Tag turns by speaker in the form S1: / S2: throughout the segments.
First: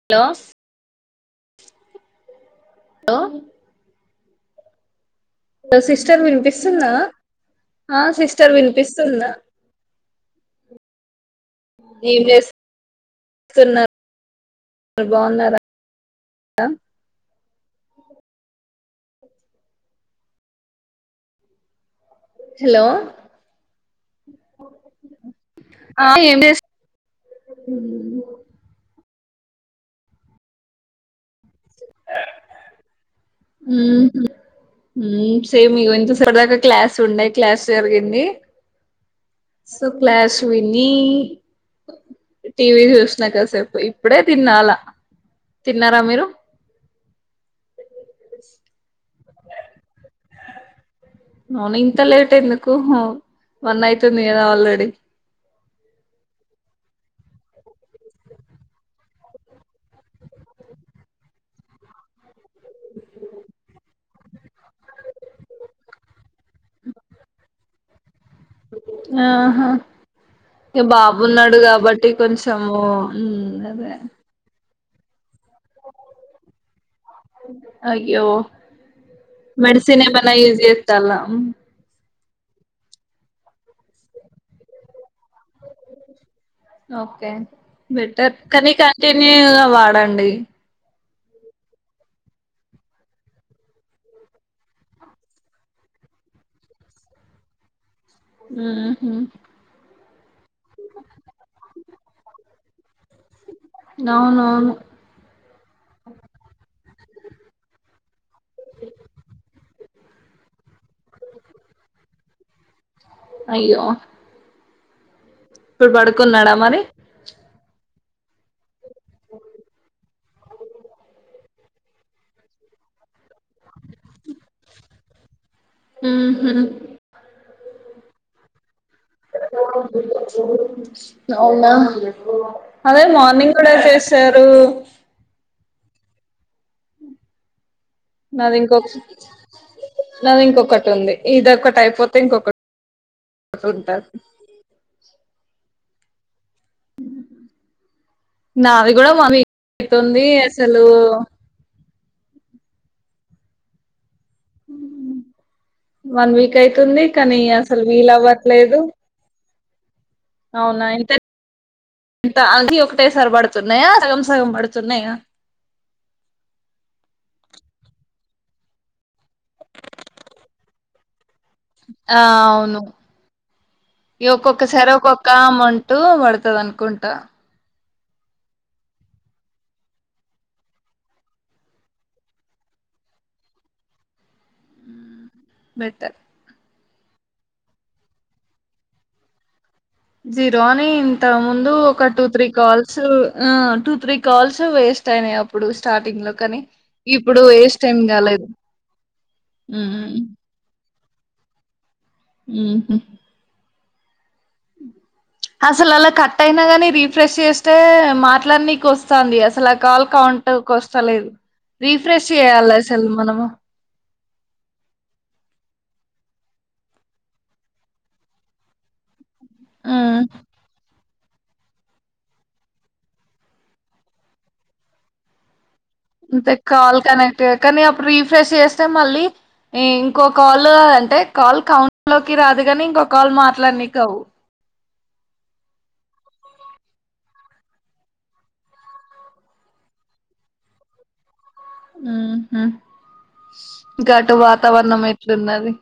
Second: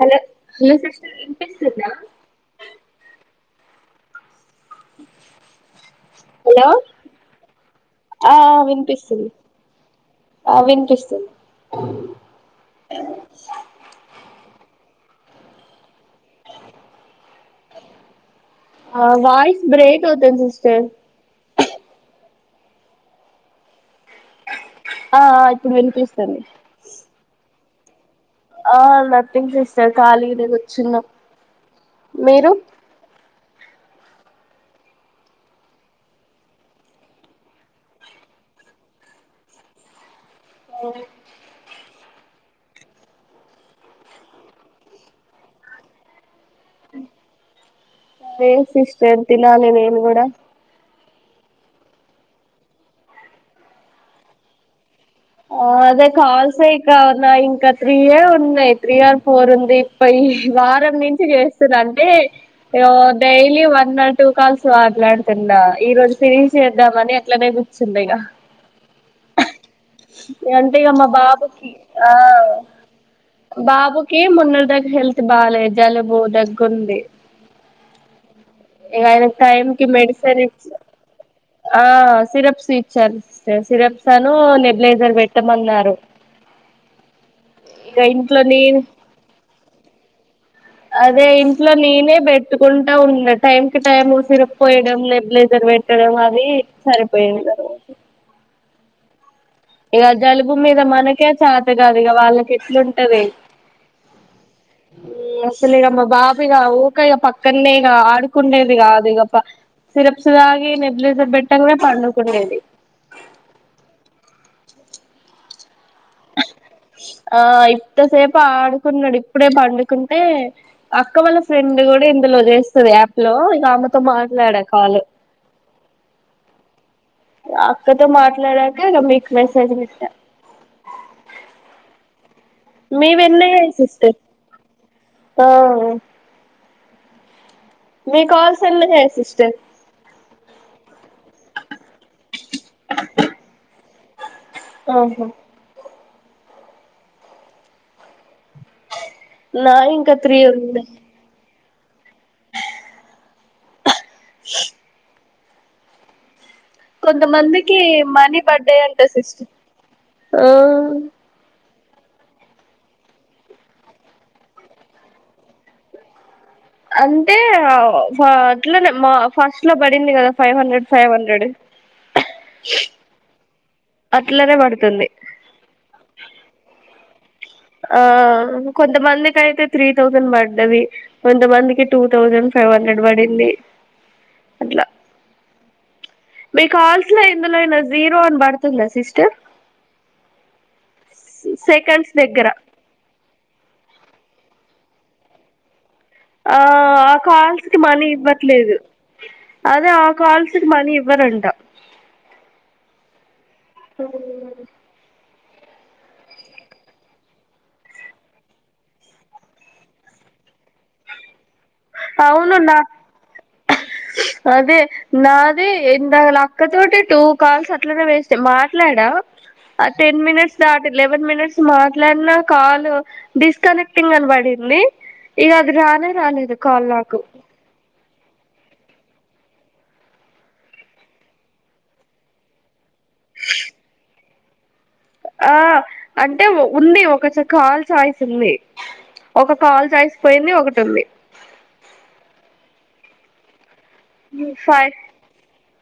S1: hello మీ అసల్ ఇంపిసుంద
S2: అ హలో సిస్టర్
S1: హలో
S2: వినిపిస్తుందా ఆ సిస్టర్ వినిపిస్తుంద
S1: ఆ వినిపిస్తుంది
S2: ఏం మీర్ బాగున్నర అ
S1: ఆ వాయిస్ బ్రేక్ అవుతుంది సిస్టర్
S2: హలో
S1: ఆ ఆ ఇప్పుడు వినిపిస్తుంది
S2: ఊ
S1: ఏం జేస్తాలే ఖాళీగనే కూర్చున్నం మీరు
S2: ఊహు ఊ సేమ్ ఇగో ఇంత సరదాకా క్లాస్ ఉండే క్లాస్ జరిగింది సొ క్లాస్ విని టీవీ చూసినా కాసేపు ఇప్పుడే తిన్న అల తిన్నరా మీరు
S1: అ లేదు సిస్టర్ తినాలే నేన్ కూడా
S2: అవున ఇంత లేట్ ఎందుకు వన్ అయితుంది కదా ఆల్రెడీ
S1: ఆ అదే కాల్స్ ఏ ఇంకా నాయింకా త్రీయే ఉన్నాయ్ త్రీ ఆర్ ఫోర్ ఉంది పయి వారం నుంచి చేస్తున్న అండీ ఇగ daily one or two calls మాట్లాడుతున్న ఈ రోజు ఫినిష్ చేద్దామని అట్లనే పిచ్చిందిగా
S2: ఆహా
S1: అంటే ఇగ మా
S2: బాబున్నాడు
S1: బాబుకి ఆ
S2: కాబట్టి కొంచెము మ్మ్ అదే
S1: బాబుకి మొన్న నాక్ హెల్త్ బాలేదు జలుబు దగ్గుంది
S2: అయ్యో
S1: ఇగ ఐనకి టైంకి
S2: మెడిసిన్ ఏమైనా
S1: మెడిసన్
S2: యూజ్
S1: ఇచ్చి
S2: చేస్తాలా
S1: ఆ సిరప్స్ నిచ్చారు సిరప్స్ అను నెగ్లెజర్ పెట్టమన్నారు
S2: ఓకే
S1: ఇగ
S2: బెటర్
S1: ఇంట్లో
S2: కానీ
S1: నేను
S2: కంటిన్యూగా వాడండి
S1: అదే ఇంట్ల నేనే పెట్టుకుంటా ఉన్నా టైం కి టైం సిరప్ పోయడం నెగ్లెజర్ వెట్ పెట్టడం అది సరిపోయింది ఆ రోజు
S2: ఊహు
S1: ఇగ జలుబు మీద మనకే చాత కాదు ఇక వాళ్ళకి ఎట్లుం
S2: అవునవును
S1: అసలే మా బాబు ఇగ ఇకా పక్కనే ఇక ఆడుకుండేది కాదు ఇగ సిరప్స్ తాగి న్యూబ్లైజర్ పెట్టగానే పడుకునేది
S2: అయ్యో ఇప్పుడు పడుకున్నాడా మరి
S1: ఆ ఇంతసేపు ఆడుకున్నాడు ఇప్పుడే పండుకుని ఏ అక్క వాళ్ళ ఫ్రెండ్ కూడా ఇందులో చేేస్తద హలో ఇంక ఆమెతో మాట్లాడా కాల్
S2: హ్మ్ హ్మ
S1: అక్కతో మాట్లాడాక ఇక మీకు మెసేజ్ పెట్టా
S2: అవునా అదే మార్నింగ్
S1: మీవెన్నయ్యాయి
S2: కూడా
S1: సిస్టర్
S2: చేసారు
S1: ఆ మీ
S2: నాది
S1: కాల్స్
S2: ఇంకొక
S1: అన్ని చేయి సిస్టర్
S2: నాది ఇంకొకటి ఉంది ఇదిొ ఒకటి అయిపోతే ఇంకొకటి ఉంటాది
S1: ఆహా
S2: నాది కూడా మనీ
S1: నాయి ఇంకా
S2: తుంది
S1: త్రీ
S2: అసలు
S1: ఉన్నాయి
S2: వన్ వీక్ అవుతుంది కానీ
S1: కొంతమందికి
S2: అసలు వీలు
S1: మనీ
S2: అవ్వట్లేదు
S1: పడ్డాయంట సిస్టర్
S2: అవునా
S1: ఆ
S2: ఎంత ఎంత అన్ని ఒకటేసారి పడుతున్నాయా సగం సగం పడుతున్నాయా
S1: అంటే ఆ అట్లానే ఫస్ట్ లో పడింది కదా ఫైవ్ హండ్రెడ్ ఫైవ్ హండ్రెడ్
S2: ఆ అవును
S1: అట్లనే
S2: ఒక్కొక్కసారి
S1: పడుతుంది
S2: ఒక్కో అమౌంట్ పడుతంది అనుకుంటా
S1: ఆ కొంతమందికి అయితే త్రీ థౌసండ్ పడ్డది కొంతమందికి టూ థౌజండ్ ఫైవ్ హండ్రెడ్ పడింది అట్లా
S2: బెటర్
S1: మీ కల్స్ లో ఎందులోఅయినా జీరో అని పడుతుందా సిస్టర్
S2: జీరో అని ఇంత ముందు ఒక
S1: సెకండ్స్
S2: టూ త్రీ
S1: దగ్గర
S2: కాల్స్ ఆ టూ త్రీ కాల్స్ వేస్ట్ అయినాయి అప్పుడు స్టార్టింగ్ లో
S1: ఆ
S2: కానీ
S1: ఆ
S2: ఇప్పుడు
S1: కాల్స్ కి
S2: వేస్ట్ ఏం
S1: మనీ
S2: కాలేదు
S1: ఇవ్వట్లేదు అదే ఆ
S2: ఉమ్
S1: కాల్స్ కి మణి ఎవ్వరంట
S2: హ్మ్ హ్మ
S1: చల్లగా ఉంది
S2: అసలు అలా కట్ అయినా కాని రీఫ్రెష్ చేస్తే మాట్లాడనీకు వస్తుంది అసలు ఆ కాల్ కౌట్ [unintelligible] వస్తాలేదు
S1: అవును నా అదే నాది ఇందకల అక్క తోటి టూ కాల్స్ అట్లానే వేస్ట్ మాట్లాడా ఆ టెన్
S2: ఉమ్
S1: మినిట్స్ దాటి ఎలెవెన్ మినిట్స్ మాట్లాడిన కాల్ డిస్కనెక్టింగ్ అని పడింది ఈగ అది రానే
S2: అంతే
S1: రాలేదు
S2: కాల్ కనెక్ట్ కానీ అప్పుడు రీఫ్రెష్ చేస్తే మళ్ళీ ఏ ఇంకో కాల్ అంటే కాల్ కౌంట లోకి రాదు కాని ఇంకో కాల్ మాట్లాడికి అవు
S1: ఆ అంటే ఉంది ఒక చ కాల్ చాయిస్ ఉంది ఒక కాల్ చాయిస్ పోయింది ఒకటి ఉంది
S2: హ్మ్ హ్మ ఇంకా అటు వాతావరణం ఎట్లున్నది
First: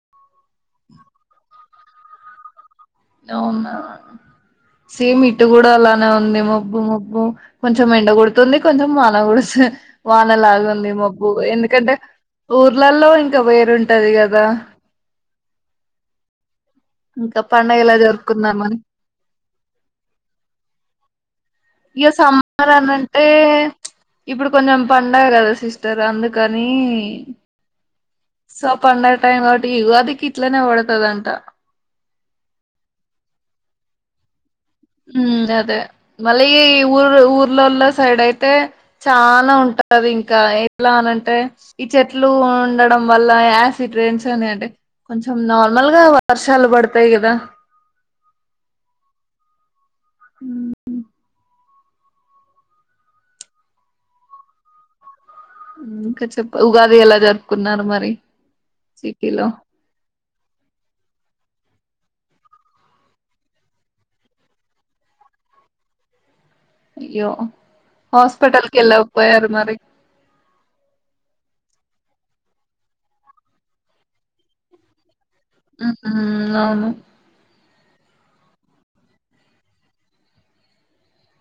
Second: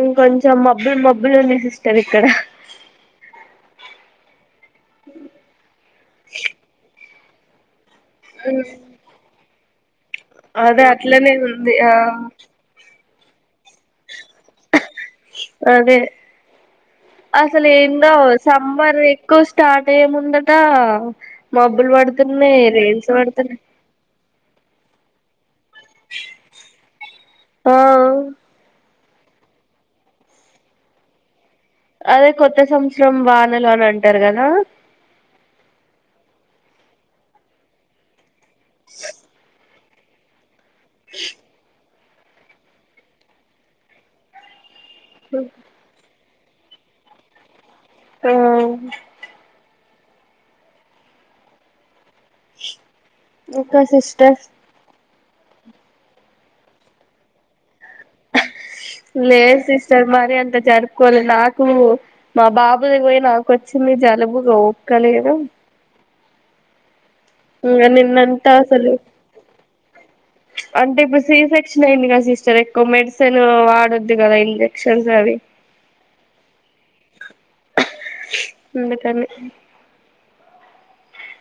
S1: ఇంక కొంచం మబ్బులు మబ్బులు ఉంది సిస్టర్ ఇక్కడ
S2: అవునా సేమ్ ఇటు కూడా అలానే ఉంది మబ్బు మబ్బు కొంచ కొంచెం ఎండ కోడుతుంది కొంచెం వాన కుడుస్తుంది వాన లాగ
S1: అదే
S2: ఉంది
S1: అట్లనే
S2: మబ్బుగ్
S1: ఉంది ఆ
S2: ఎందుకంటే ఊర్లలో ఇంకా వేరుంటది కదా
S1: అదే
S2: ఇంకా
S1: అసలు
S2: పండగ
S1: ఏం
S2: ఎలా
S1: కావు
S2: జరుపుకుందామని
S1: సమ్మర్ ఎక్కువ స్టార్ట్ అయ్యే ముందట మబ్బులు
S2: ఇగ
S1: పడుతున్నాయి
S2: సమ్మర్ అని
S1: రైన్స్
S2: అంటే
S1: పడుతున్నాయి
S2: ఇప్పుడు కొంచెం పండగ కదా సిస్టర్ అందుకని
S1: ఆ
S2: సప్ పండగ టైం కాబటి యుగాదికి ఇట్లనే పడతాది అంటా
S1: అదే కొత్త సంవత్సరం వానలు అని అంటారు కదా
S2: ఉమ్ అదే మళ్ళి ఊరు ఊర్లోల్లో సైడ్ అయితే చానా ఉంటా టాది ఇంకా ఎలా అని అంటే ఈ చెట్లు ఉండడం వల్ల యాసిడ్ రెయిన్స్ అనేటి అంటే కొంచెం నార్మల్ గా వర్షాలు బడతాయి కదా
S1: ఆ
S2: ఊహూ
S1: ఇంకా సిస్టర్
S2: ఊ ఇంకా చెప్పు ఉగాది ఎలా జరుపుకున్నారు మ
S1: లేదు సిస్టర్ మరీ అంత జరుపుకోలే నాకూ మా బాబుది పోయి నాకొచ్చింది జలుబు ఓపిక లేదు
S2: అయ్యో
S1: నిన్నంతా
S2: హాస్పెటల్
S1: అసలు
S2: ఎల్లక పోయారు మరి
S1: అంటే ఇప్పుడు సి సెక్షన్ అయ్యింది గా సిస్టర్ ఎక్కువ మెడిసిన్ వాడొద్దు కదా ఇంజెక్షన్స్ అవి
S2: ఉ ఊ అవును
S1: అందుకని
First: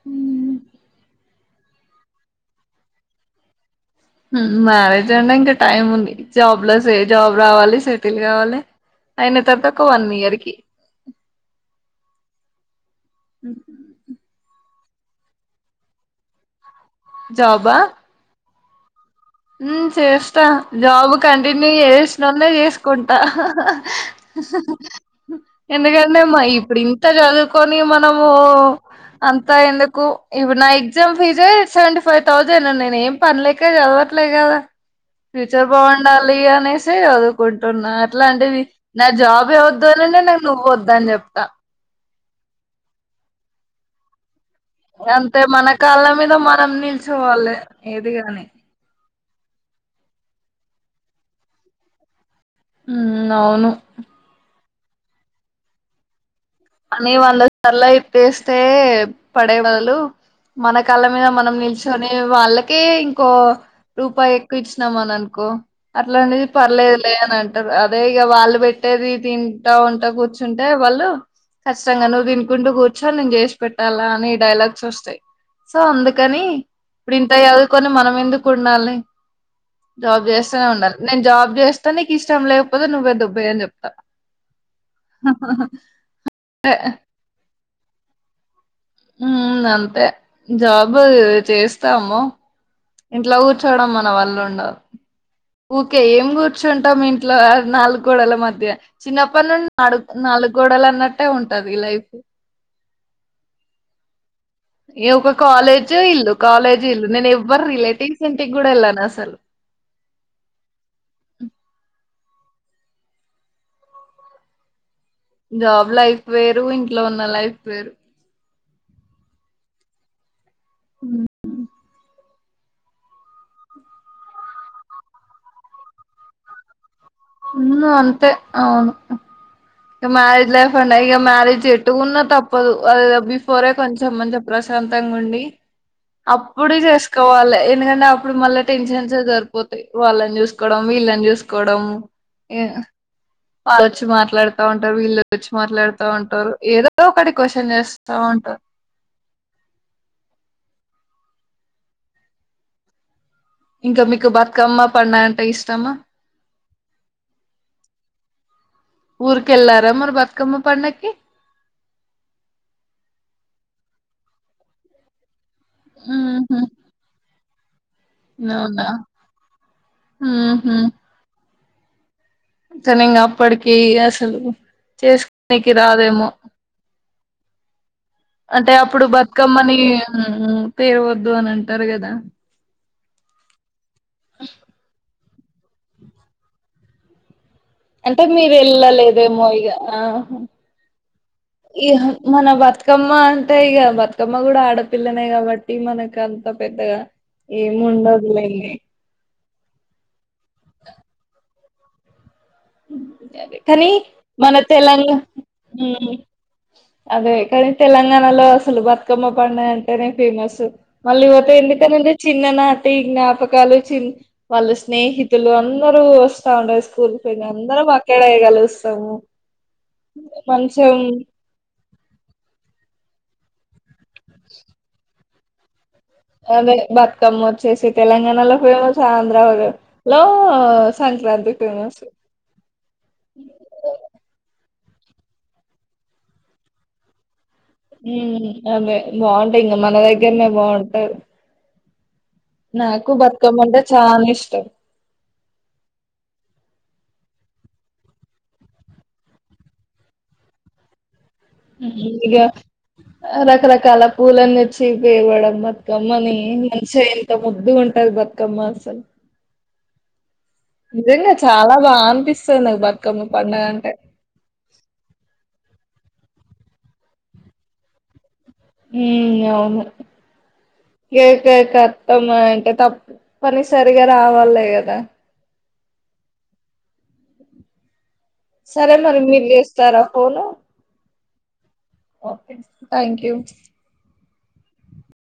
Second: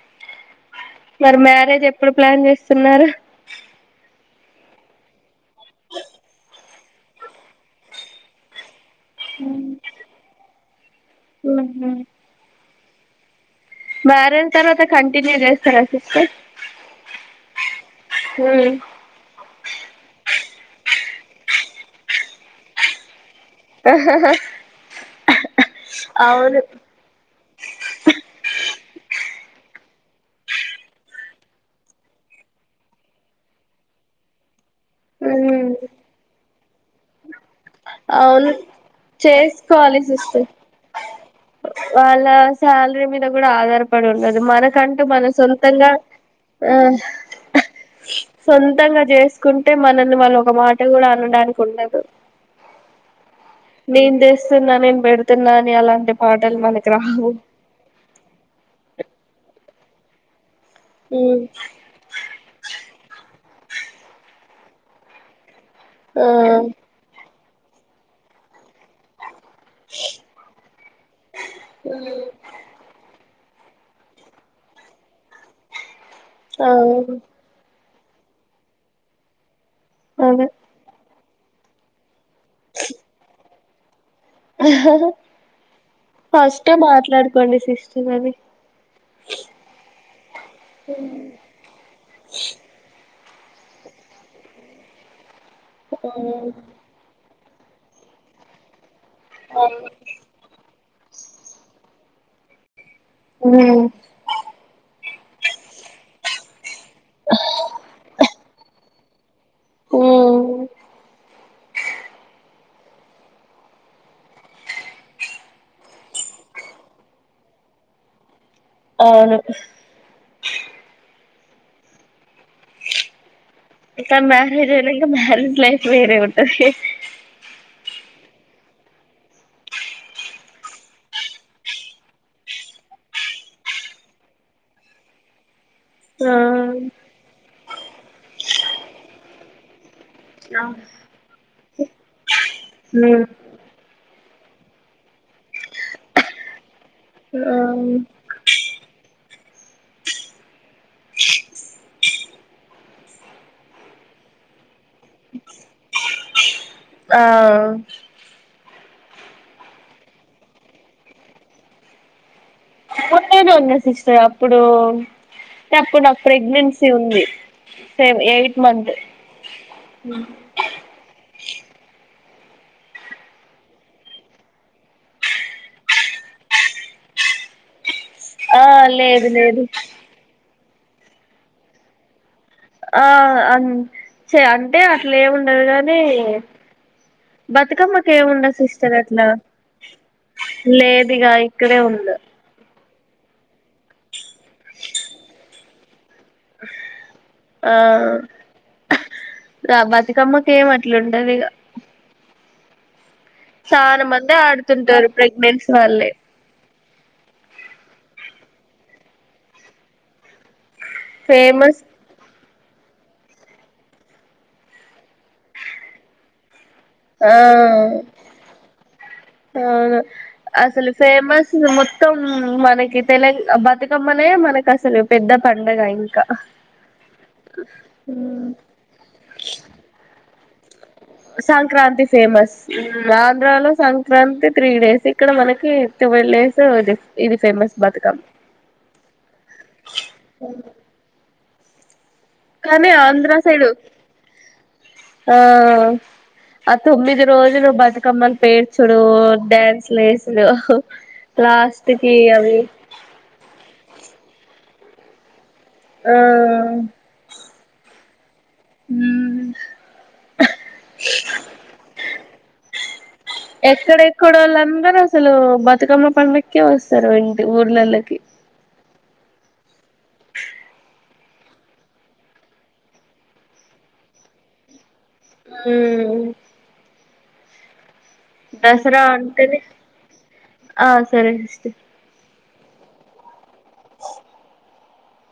S2: ఊ
S1: మరి మ్యారేజ్ ఎప్పుడు ప్లాన్ చేస్తున్నారు
S2: హుమ్ మ్యారేజ్ అంటే ఇంకా టైం ఉంది జాబ్ లో సే జాబ్ రావాలి సెటిల్ కావాలి అయిన తర్త ఒక వన్ ఇయర్ కి
S1: మ్యార్ అయిన తర్వాత కంటన్యూ చేస్తారా సిస్టర్
S2: జాబ్ ఆ
S1: ఊ
S2: ఉమ్ చేస్తా జాబ్ కంటిన్యూ చేసినోన్నే చేసుకుంటా ఎందుకంటే మ
S1: అవును
S2: ఇప్పుడు ఇంత చదువుకోని మనము అంతా ఎందుకు ఇప్పుడు నా ఎగ్జామ్ ఫీజే సెవెంటీ ఫైవ్ థౌజండ్ నేను ఏం పనిలేకే చదవ ట్లే కదా ఫ్యూచర్ బావుండాలి అనేసే [inaudible] కుంటున్నా
S1: అవును
S2: అట్లాంటిది నా జాబ్ ఏ వద్దు
S1: చేసుకోవాలి
S2: [unintelligible]
S1: సిస్టర్
S2: నువ్వు వద్దు అని చెప్తా
S1: వాళ్ళ శాలరీ మీద కూడా ఆధారపడి ఉండ మనకంటూ మన
S2: అంతే
S1: సొంతంగా
S2: కాళ్ళ మీద మనం
S1: ఆ
S2: నిల్చోవాలి ఏది గాని
S1: సొంతంగా చేస్ కుంటే మనల్ని మనం ఒక మాట కూడా అనడానికి ఉండదు
S2: ఉమ్ అవును
S1: నేను తెస్తున్నా నేను పెడుతున్నా అని అలాంటి పాటలు మనకి
S2: అనే
S1: రావు
S2: వాళ్ళ [inaudible] ప్పేస్తే పడే బదులు మన కాళ్ళ మీద మనం నిల్చోనే వాళ్ళకే ఇంకో రూపాయి ఎక్కువ ఇచ్చినామ అని అనుకో
S1: ఆ
S2: అట్లాంటిది పర్లేదులే అని టరు అదే ఇగ వాళ్ళు పెట్టేది తింటా ఉంటే కూర్చుంటే వాళ్ళు కష్టంగా నువ్వు తినుకుంటూ కూర్చోని నేను చేసి పెట్టాలా అనే డైలాగ్స్ వస్తాయి సో అందుకని
S1: ఆ
S2: ఇప్పుడు ఇంత చదువుకొని మనం ఎందుకు ఉండాలి జాబ్
S1: అదే
S2: చేస్తూనే ఉండాలి నేను జాబ్ చేస్తా నీకు ఇష్టం లేకపోతే నువ్వే దొబ్బేయ్ అని చెప్తా
S1: ఫస్టే మాట్లాడుకోండి సిస్టర్ అది
S2: ఉమ్ అంతే జాబు చేస్తాము ఇంట్లో కూర్చోవడం మన వల్ల ఉండదు ఊకే ఏం
S1: అది
S2: కూర్చుంటాం ఇం ట్లో నాలుగు గోడల మధ్య చిన్నప్పటి నుం [unintelligible] నాలుగు గోడల న్నట్టే ఉంటది లైఫ్
S1: మ్
S2: న ఒక కాలేజ్ ఇల్లు కాలేజీ ఇల్లు నేను ఎవ్వరు రిలేటివ్స్ ఇంటికి కూడా వెళ్ళాను అసలు
S1: మ్
S2: జాబ్ లైఫ్ వేరు ఇంట్లో ఉన్న లైఫ్ వేరు
S1: అవును ఇక మ్యారేజ్ అయినంకా మ్యారిడ్ లైఫ్ వేరే ఉంటది
S2: మ్ అంతే అవును ఇక మ్యారేజ్ లైఫ్ అంట ఇక మ్యారేజ్ ఎట్టుకున్నా తప్పదు ఆడేది బిఫోరే కొంచెం ఇంత ప్రశా శాంతాంగుండి
S1: ఆ
S2: అప్పుడు చేసుకోవాలి ఎందుకంటే అప్పుడు మళ్ళీ టెన్షన్స్ సరిపోతాయి వాళ్ళని చూసుకోవడం పీల్లని చూసుకోవడం
S1: ఉమ్
S2: వాళ్ళుచ్చి మాట్లాడుతా ఉంటారు వీళ్ళు వచ్చి మాట్లాడుతా ఉంటారు ఏదో ఒకటి క్వశ్చన్ చేస్తా ఉంటారు ఇంకా మీకు బతుకమ్మ పండగా అంటే ఇష్టమా
S1: ఆ
S2: ఊరికెళ్లార మరి బతుకమ్మ పండక్కి
S1: నో సిస్టర్ అప్పుడు అంటే అప్పుడు నాకు
S2: ఉహు
S1: ప్రెగ్నెన్సీ ఉంది సెవ్ ఎయిట్
S2: అవునా
S1: మంత్
S2: తను ఇంకా అప్పటికి అసలు చేసుకోనికి రాదేమో
S1: ఆ
S2: అంటే అప్పుడు
S1: లేదు లేదు
S2: బతుకమ్మని మ్ తేవద్దు అని అంటారు కదా
S1: ఆ అ చే అంటే అట్లా ఏమిండదు కాని బతుకమ్మకి
S2: అంటే
S1: ఏముండ
S2: మీరు
S1: సిస్టర్ అట్లా
S2: వెళ్ళలేదేమో ఇగ ఆహా
S1: లేదిగా ఇక్కడే
S2: ఇహ
S1: ఉండ
S2: మన బతుకమ్మ అంటే ఇక బతుకమ్మ కూడా ఆడపిల్లనే కాబట్టి మనకు ఇంకా అంత పెద్దగా ఏమి ఉండదు లెండి
S1: రా బతుకమ్మకి ఏం అట్లుండదు ఇగ
S2: అదే కానీ
S1: చాలా మంది
S2: మన
S1: ఆడుతుంటారు
S2: తెలంగాణ
S1: ప్రెగ్నెన్సీ వాళ్ళే
S2: మ్ అదే కానీ తెలంగాణలో అసలు బతుకమ్మ పండుగ అంటేనే ఫేమస్ మళ్ళీ వోతే
S1: ఫేమస్
S2: ఎందుకండి చి చిన్ననాటి జ్ఞాపకాలు చిన్ వాళ్ళు స్నేహితులు అందరూ వస్తా ఉండారు స్కూల్
S1: ఆ
S2: పోయి అందరం అక్కడే కలుస్తాము
S1: అవును అసలు
S2: మంచం
S1: ఫేమస్ మొత్తం మనకి తెల బతుకమ్మనే మనకు అసలు పెద్ద పండగ అయింది
S2: అదే బతుకమ్మ వచ్చేసి తెలంగాణలో ఫేమస్ ఆంధ్ర లో
S1: సంక్రాంతి ఫేమస్ ఆంధ్రాలో సంక్రాంతి త్రీ డేస్ ఇక్కడ మనకి ట్వెల్వ్ డేస్ ఇది ఫేమస్ బతుకమ్మ
S2: మ్ అదే బాగుంటాయి ఇంకా మన దగ్గరనే బాగుంటది
S1: కనీ ఆంధ్ర సైడు
S2: అంటే చాలా ఇష్టం
S1: ఆ ఆ తొమ్మిది రోజులు బతుకమ్మలు పేర్చుడు డ్యాన్స్ లేసుడు
S2: ఇగా రకరకాల పూలన్న వచ్చి పేవడం
S1: ఆ
S2: బతుకమ్మని మన్షా ఎంత ముద్దుగు ఉంటది బతుకమ్మ అసల్
S1: మ్మ్
S2: నిజంగా చాలా బా అనిపిస్తుంది నాకు బతుకమ్మ పండగ అంటే
S1: ఎక్కడెక్కడోళ్ళు అందరూ అసలు బతుకమ్మ పండకే వస్తారు ఇంటి ఊర్లల్లోకి
S2: ఉమ్ అవును ఏక ఏక అత్తమా అంటే తప్పని సరిగా రావాల గదా
S1: మ్మ్
S2: సరే
S1: దసరా
S2: మరి మీరు
S1: అంటేనే
S2: చేస్తారా ఫోన్
S1: ఆ సరే సిస్టర్
S2: ఓ థ్యాంక్ యూ